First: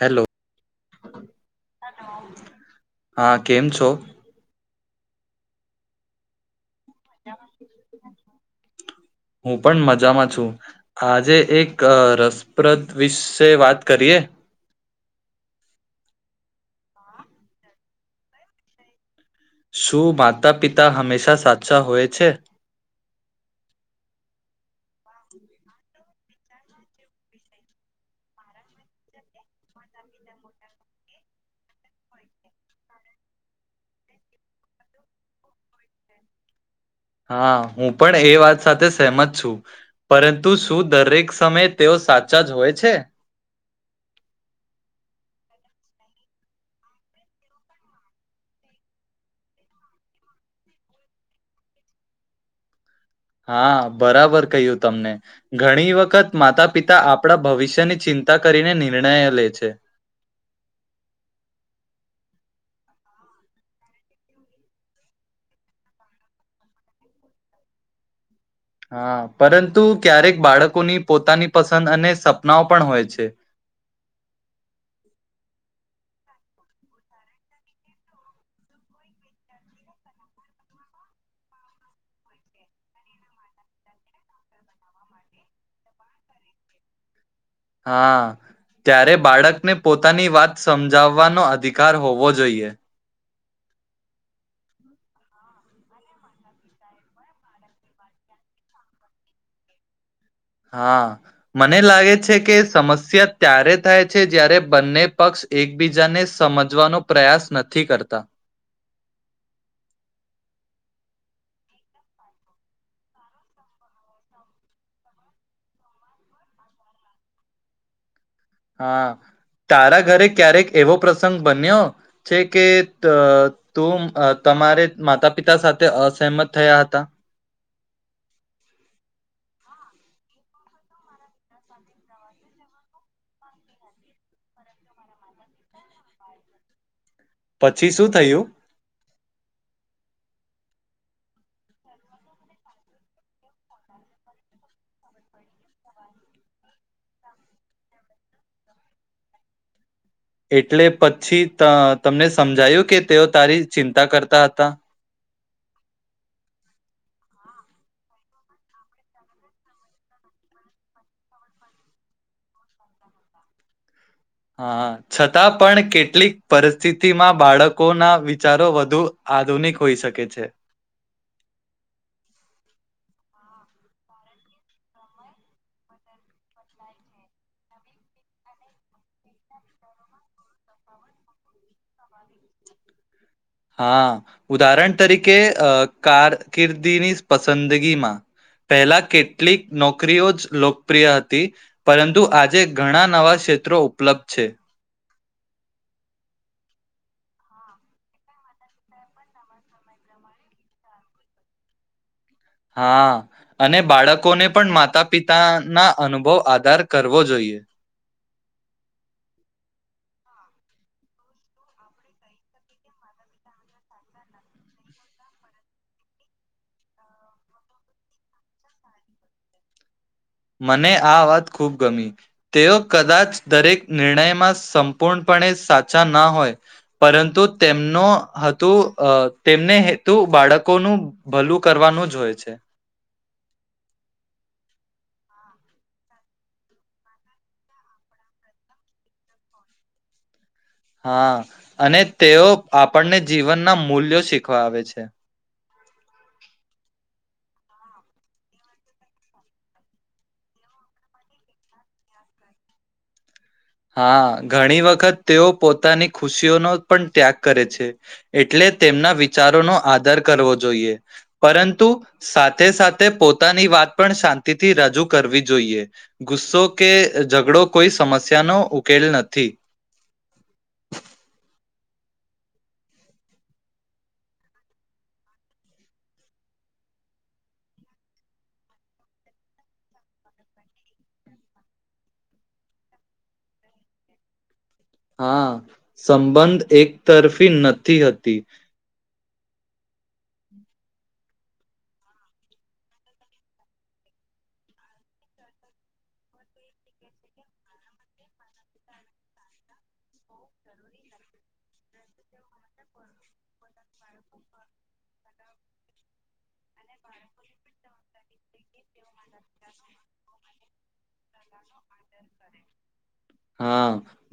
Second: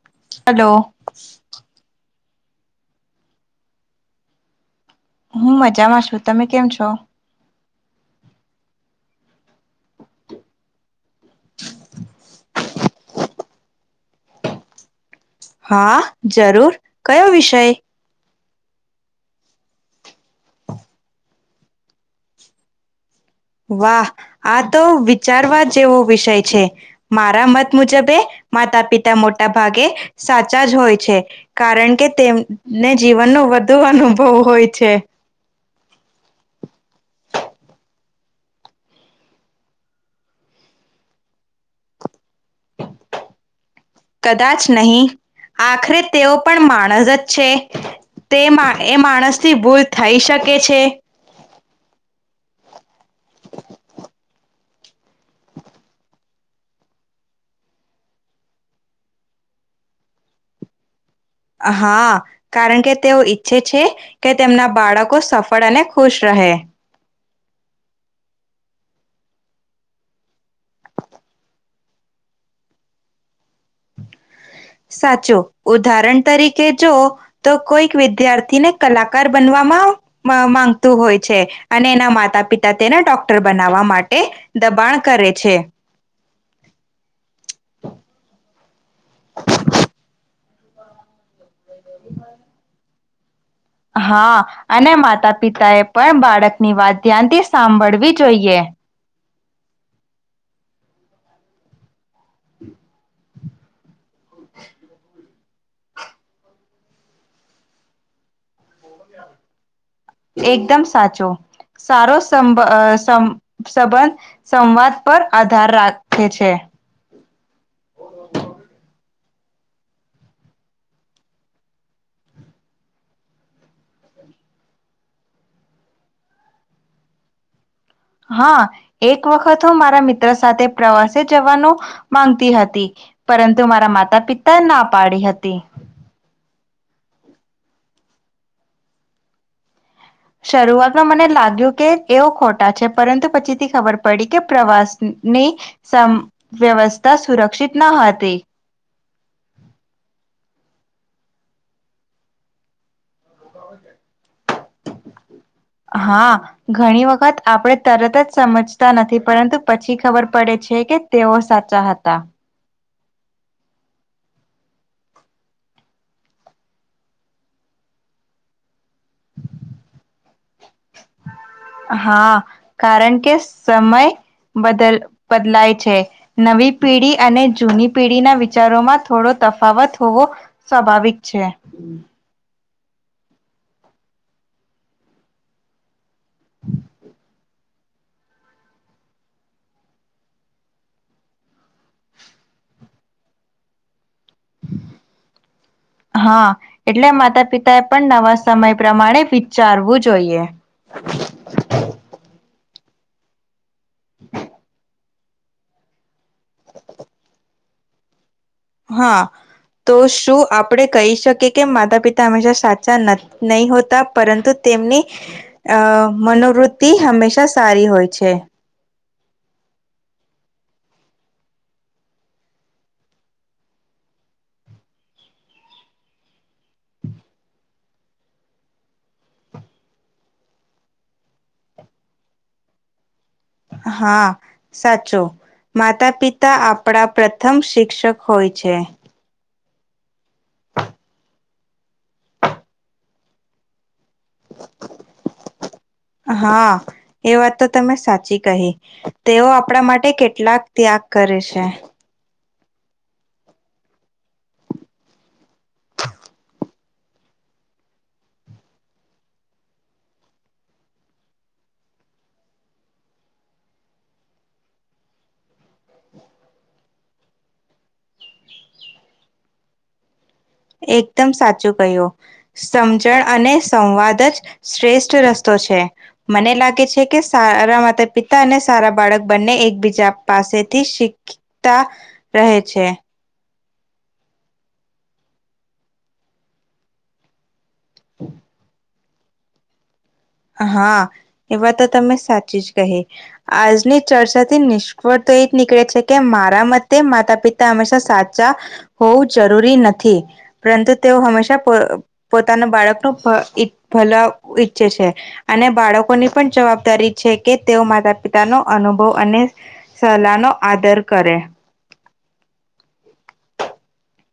Hello hello. હા કેમ છો. હું મજામાં છું તમે કેમ છો. હું પણ મજામાં છું આજે એક રસપ્રદ વિશે વાત કરીએ. હા જરૂર કયો વિષય. શું માતા પિતા હંમેશા સાચા હોય છે. વાહ આ તો વિચારવા જેવો વિષય છે મારા મત મુજબે માતા પિતા મોટા ભાગે સાચા જ હોય છે કારણ કે તેમને જીવનનો વધુ અનુભવ હોય છે. હા હું પણ એ વાત સાથે સહમત છું પરંતુ શું દરેક સમયે તેઓ સા કદાચ નહી આખરે. તેઓ પણ માણસ જ છે તે એ માણસથી ભૂલ થઈ શકે છે. હા બરાબર કહ્યું તમને ઘણી વખત માતા પિતા આપણા ભવિષ્યની ચિંતા કરીને નિર્ણય લે છે. હા કારણ કે તેઓ ઈચ્છે છે કે તેમના બાળકો સફળ અને ખુશ રહે. હા પરંતુ ક્યારેક બાળકોની પોતાની પસંદ અને સપનાઓ પણ હોય છે. સાચું ઉદાહરણ તરીકે જો તો કોઈક વિદ્યાર્થીને કલાકાર બનવામાં માંગતું હોય છે અને એના માતા પિતા તેને ડોક્ટર બનાવા માટે દબાણ કરે છે. હા ત્યારે બાળકને પોતાની વાત સમજાવવાનો અધિકાર હોવો જોઈએ. હા અને માતા પિતાએ પણ બાળકની વાત ધ્યાનથી સાંભળવી જોઈએ. હા મને લાગે. છે કે સમસ્યા. ત્યારે થાય છે જ્યારે બંને પક્ષ એકબીજાને સમજવાનો પ્રયાસ નથી કરતા. એકદમ સાચો સારો સં સવર સંવાદ પર આધાર રાખે છે. હા તારા ઘરે ક્યારેક એવો પ્રસંગ બન્યો છે કે તું તમારે માતા પિતા સાથે અસહમત થયા હતા. હા એક વખત હું મારા મિત્ર સાથે પ્રવાસે જવાનું માંગતી હતી પરંતુ મારા માતા પિતા ના પાડી હતી. પછી શું થયું. શરૂઆતમાં મને લાગ્યું કે એઓ ખોટા છે પરંતુ પછીથી ખબર પડી કે પ્રવાસની સમ વ્યવસ્થા સુરક્ષિત ન હતી. એટલે પછી તમને સમજાયું કે તેઓ તારી ચિંતા કરતા હતા. હા ઘણી વખત. આપણે તરત જ સમજતા નથી પરંતુ પછી ખબર પડે છે કે તેઓ સાચા હતા. હા છતાં પણ કેટલીક પરિસ્થિતિમાં બાળકોના વિચારો વધુ આધુનિક હોઈ શકે છે. હા કારણ કે સમય બદલાય છે નવી પેઢી અને જૂની પેઢીના વિચારોમાં થોડો તફાવત હોવો સ્વાભાવિક છે. હા ઉદાહરણ તરીકે કારકિર્દીની પસંદગીમાં પહેલા કેટલીક નોકરીઓ જ લોકપ્રિય હતી પરંતુ આજે ઘણા નવા ક્ષેત્રો ઉપલબ્ધ છે. હા એટલે માતા પિતાએ પણ નવા સમય પ્રમાણે વિચારવું જોઈએ. હા અને બાળકોને પણ માતા પિતાના અનુભવ આધાર કરવો જોઈએ. હા તો શું આપણે કહી શકીએ કે માતા પિતા હંમેશા સાચા નહી હોતા પરંતુ તેમની અ મનોવૃત્તિ હંમેશા સારી હોય છે. મને આ વાત ખૂબ ગમી તેઓ કદાચ દરેક નિર્ણયમાં સંપૂર્ણપણે સાચા ના હોય પરંતુ તેમનો હતું તેમને હેતુ બાળકોનું ભલું કરવાનું જ હોય છે. હા સાચો માતા પિતા આપણા પ્રથમ શિક્ષક હોય છે. હા અને તેઓ આપણને જીવનના. મૂલ્યો શીખવા વાવે છે. હા એ વાત તો તમે સાચી કહી તેઓ આપણા માટે કેટલાક ત્યાગ કરે છે. હા ઘણી વખત તેઓ પોતાની ખુશીઓનો પણ ત્યાગ કરે છે એટલે તેમના વિચારોનો આદર કરવો જોઈએ પરંતુ સાથે સાથે પોતાની વાત પણ શાંતિથી રજૂ કરવી જોઈએ ગુસ્સો કે ઝઘડો કોઈ સમસ્યા તેનો ઉકેલ નથી. એકદમ સાચું કહ્યું સમજણ અને સંવાદ જ શ્રેષ્ઠ રસ્તો છે મને લાગે છે કે સારા માતા-પિતા અને સારા બાળક બંને એકબીજા પાસેથી શીખતા રહે છે. હા સંબંધ એક તરફી ન થી હતી. હા એવા તો તમે સાચી જ કહી. આજની ચર્ચા થી નિષ્ફળ તો એ જ નીકળે છે કે મારા મતે માતા પિતા હંમેશા સાચા હોવું જરૂરી નથી પરંતુ તેઓ હંમેશા પોતાના બાળકનું ભલ ઈચ્છે છે અને બાળકોની પણ જવાબદારી છે કે તેઓ માતા પિતાનો અનુભવ અને સલાહનો આદર કરે. હા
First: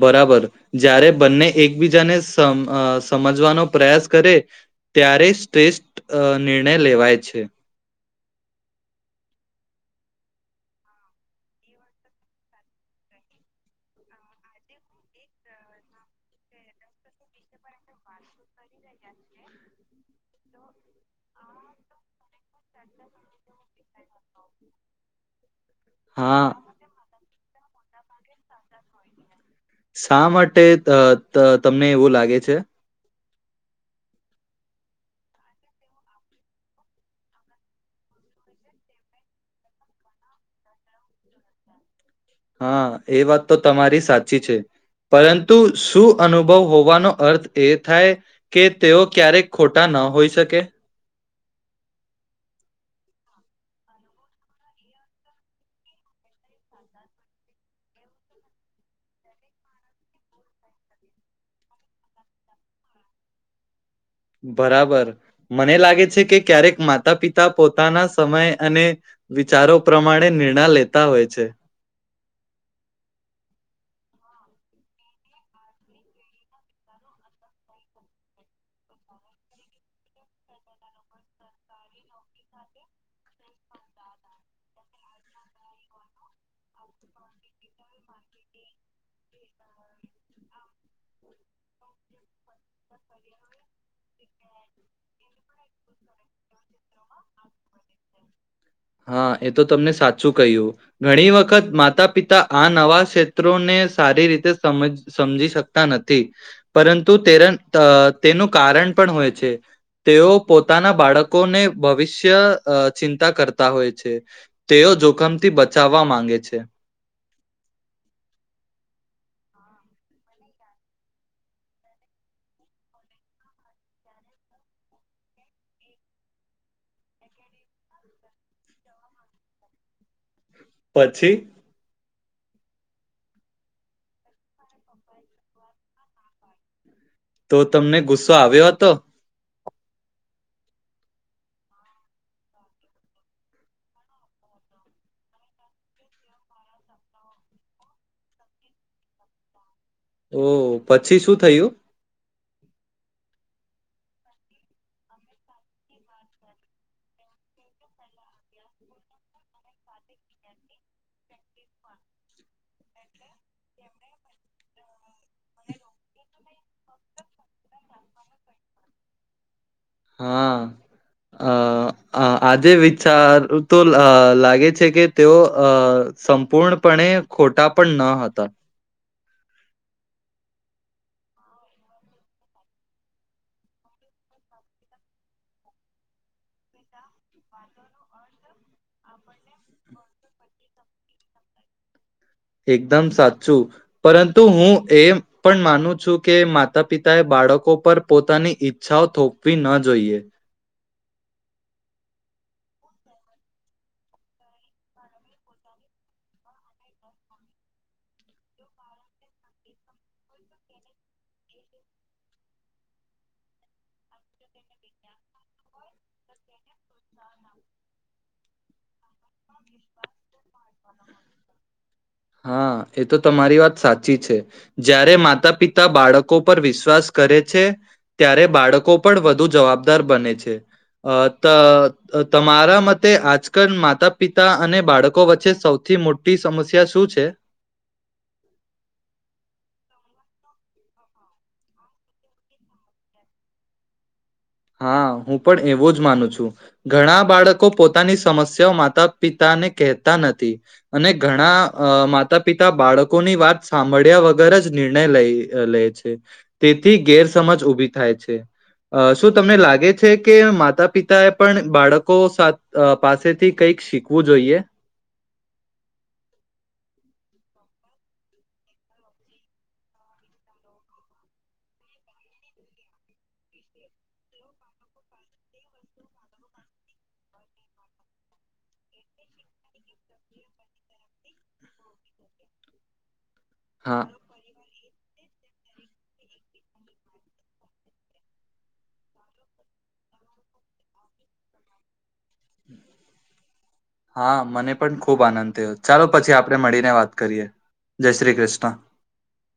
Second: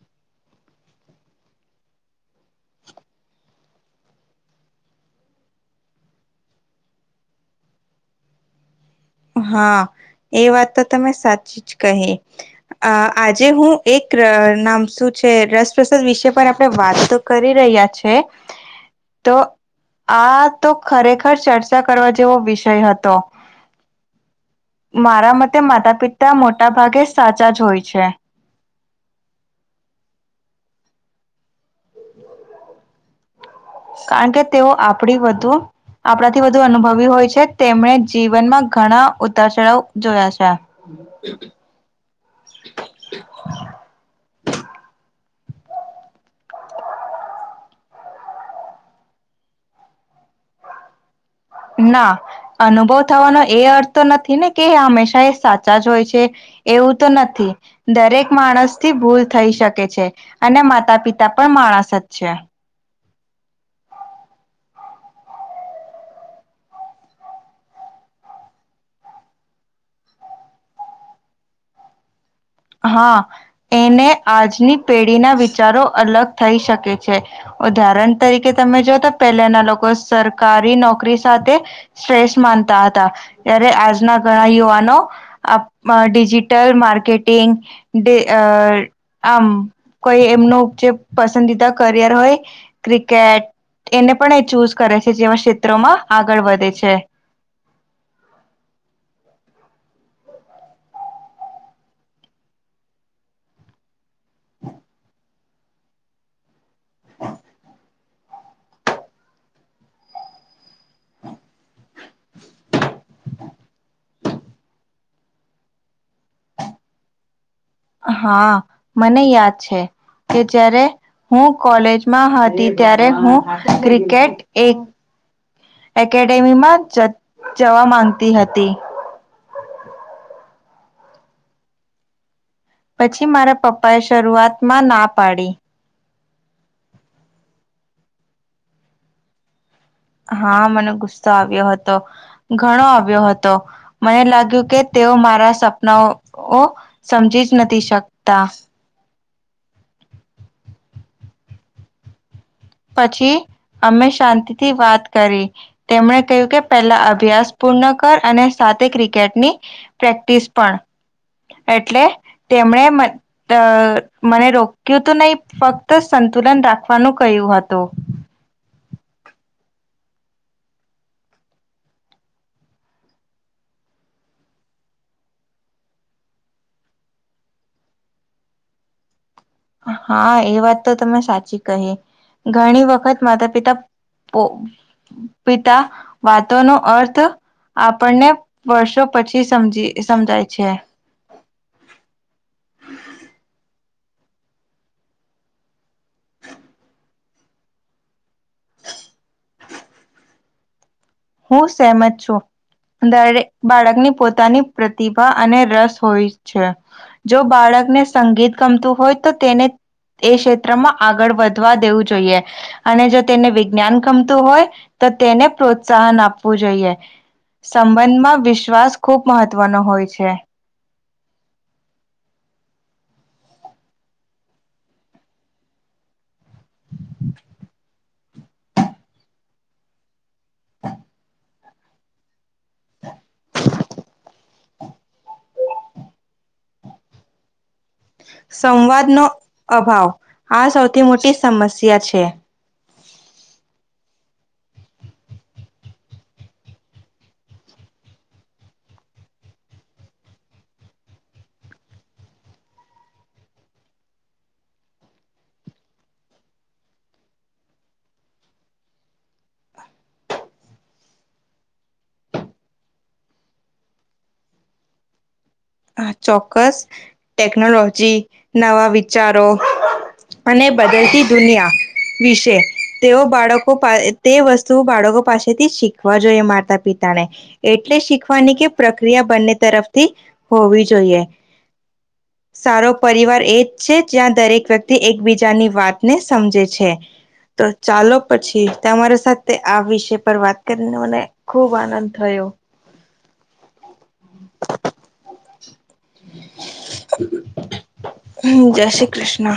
બરાબર જ્યારે બંને એકબીજાને સમ સમજવાનો પ્રયાસ કરે ત્યારે શ્રેષ્ઠ નિર્ણય લેવાય છે. હા એ વાત તો તમે સાચી જ કહી આજે હું એક નામ શું છે રસપ્રસાદ વિશે પર આપણે વાત તો કરી રહ્યા છે તો આ તો ખરેખર ચર્ચા કરવા જેવો વિષય હતો. મારા મત તે માતા પિતા હા મોટા ભાગે સાચા જ હોય છે. શા માટે તમને એવું લાગે છે? કારણ કે તેઓ આપણી વધુ આપણાથી વધુ અનુભવી હોય છે તેમણે જીવનમાં ઘણા ઉતારચળાઓ જોયા છે. હા એ વાત તો તમારી સાચી છે પરંતુ શું અનુભવ હોવાનો અર્થ એ થાય કે તેઓ ક્યારેક ખોટા ન હોઈ શકે? ના અનુભવ થવાનો એ અર્થ તો નથી ને કે હંમેશા એ સાચા જ હોય છે એવું તો નથી દરેક માણસ થી ભૂલ થઈ શકે છે અને માતા પિતા પણ માણસ જ છે. બરાબર મને લાગે છે કે ક્યારેક માતા પિતા પોતાના સમય અને વિચારો પ્રમાણે નિર્ણય લેતા હોય છે. હા એને આજની પેઢીના વિચારો અલગ થઈ શકે છે ઉદાહરણ તરીકે તમે જો તો પહેલાના લોકો સરકારી નોકરી સાથે સ્ટ્રેસ માનતા હતા ત્યારે આજના ઘણા યુવાનો ડિજિટલ માર્કેટ આમ કોઈ એમનું જે પસંદીદા કરિયર હોય ક્રિકેટ એને પણ એ ચૂઝ કરે છે જેમાં ક્ષેત્રોમાં આગળ વધે છે. હા એ તો તમને સાચું કહ્યું ઘણી વખત માતા પિતા આ નવા ક્ષેત્રોને સારી રીતે સમ સમજી શકતા નથી પરંતુ તે તેનું કારણ પણ હોય છે તેઓ પોતાના બાળકોને ભવિષ્ય ચિંતા કરતા હોય છે તેઓ જોખમથી બચાવવા માંગે છે. હા મને યાદ છે કે જારે હું કોલેજમાં હતી ત્યારે હું ક્રિકેટ એક એકેડેમીમાં જવા માંગતી હતી. પછી? પછી મારા પપ્પા એ શરૂઆતમાં ના પાડી. તો તમને ગુસ્સો આવ્યો હતો? હા મને ગુસ્સો આવ્યો હતો ઘણો આવ્યો હતો મને લાગ્યું કે તેઓ મારા સપનાઓ સમજી જ નથી શકતા. ઓ પછી શું થયું? પછી અમે શાંતિથી વાત કરી તેમણે કહ્યું કે પહેલા અભ્યાસ પૂર્ણ કર અને સાથે ક્રિકેટની પ્રેક્ટિસ પણ એટલે તેમણે મને રોક્યું તો નહી ફક્ત સંતુલન રાખવાનું કહ્યું હતું. તો. હા અ આજે વિચારું તો લાગે છે કે તેઓ અ સંપૂર્ણપણે ખોટા પણ ન હતા. હા એ વાત તો તમે સાચી કહી ઘણી વખત માતા પિતા પિતા વાતો નો અર્થ આપણને વર્ષો પછી સમજી સમજાય છે. એકદમ સાચું. પરંતુ હું એ પણ માનું છું કે માતા પિતાએ બાળકો પર પોતાની ઈચ્છાઓ થોપવી ન જોઈએ. હું સમત છું દરેક બાળકની પોતાની પ્રતિભા અને રસ હોય છે જો બાળકને સંગીત ગમતું હોય તો તેને એ ક્ષેત્રમાં આગળ વધવા દેવું જોઈએ અને જો તેને વિજ્ઞાન ગમતું હોય તો તેને પ્રોત્સાહન આપવું જોઈએ. સંબંધમાં વિશ્વાસ ખૂબ મહત્વનો હોય છે. હા એ તો તમારી વાત સાચી છે. જ્યારે માતા પિતા બાળકો કો પર વિશ્વાસ કરે છે ત્યારે બાળકો પણ વધુ જવાબદાર બને છે. અ તમારા મતે આજકાલ માતા પિતા અને બાળકો વચ્ચે સૌથી મોટી સમસ્યા શું છે છે? સંવાદ નો અભાવ આ સૌથી મોટી સમસ્યા છે. હા હું પણ એવું જ માનું છું. ઘણા બાળકો પોતાની સમસ્યાઓ માતા પિતાને કહેતા નથી અને ઘણા માતા પિતા બાળકોની વાત સાંભળ્યા વગર જ નિર્ણય લઈ લે છે તેથી ગેરસમજ ઉભી થાય છે. શું તમને લાગે છે. કે માતા પિતા એ પણ બાળકો પાસેથી કઈક શીખવું જોઈએ? ચોક્કસ ટેકનોલોજી નવા વિચારો અને બદલતી દુનિયા વિશે તેઓ બાળકો તે વસ્તુ બાળકો પાસેથી શીખવા જોઈએ. માતા પિતાને એટલે શીખવાની કે પ્રક્રિયા બંને તરફથી હોવી જોઈએ સારો પરિવાર એ છે હા જ્યાં દરેક વ્યક્તિ એક એકબીજાની વાતને સમજે છે તો ચાલો પછી તમારી સાથે આ વિષય પર વાત કરીને મને ખૂબ આનંદ થયો. હા મને પણ ખુબ આનંદ થયો ચાલો પછી આપણે મળીને વાત કરીએ જય શ્રી કૃષ્ણ. જય શ્રી કૃષ્ણ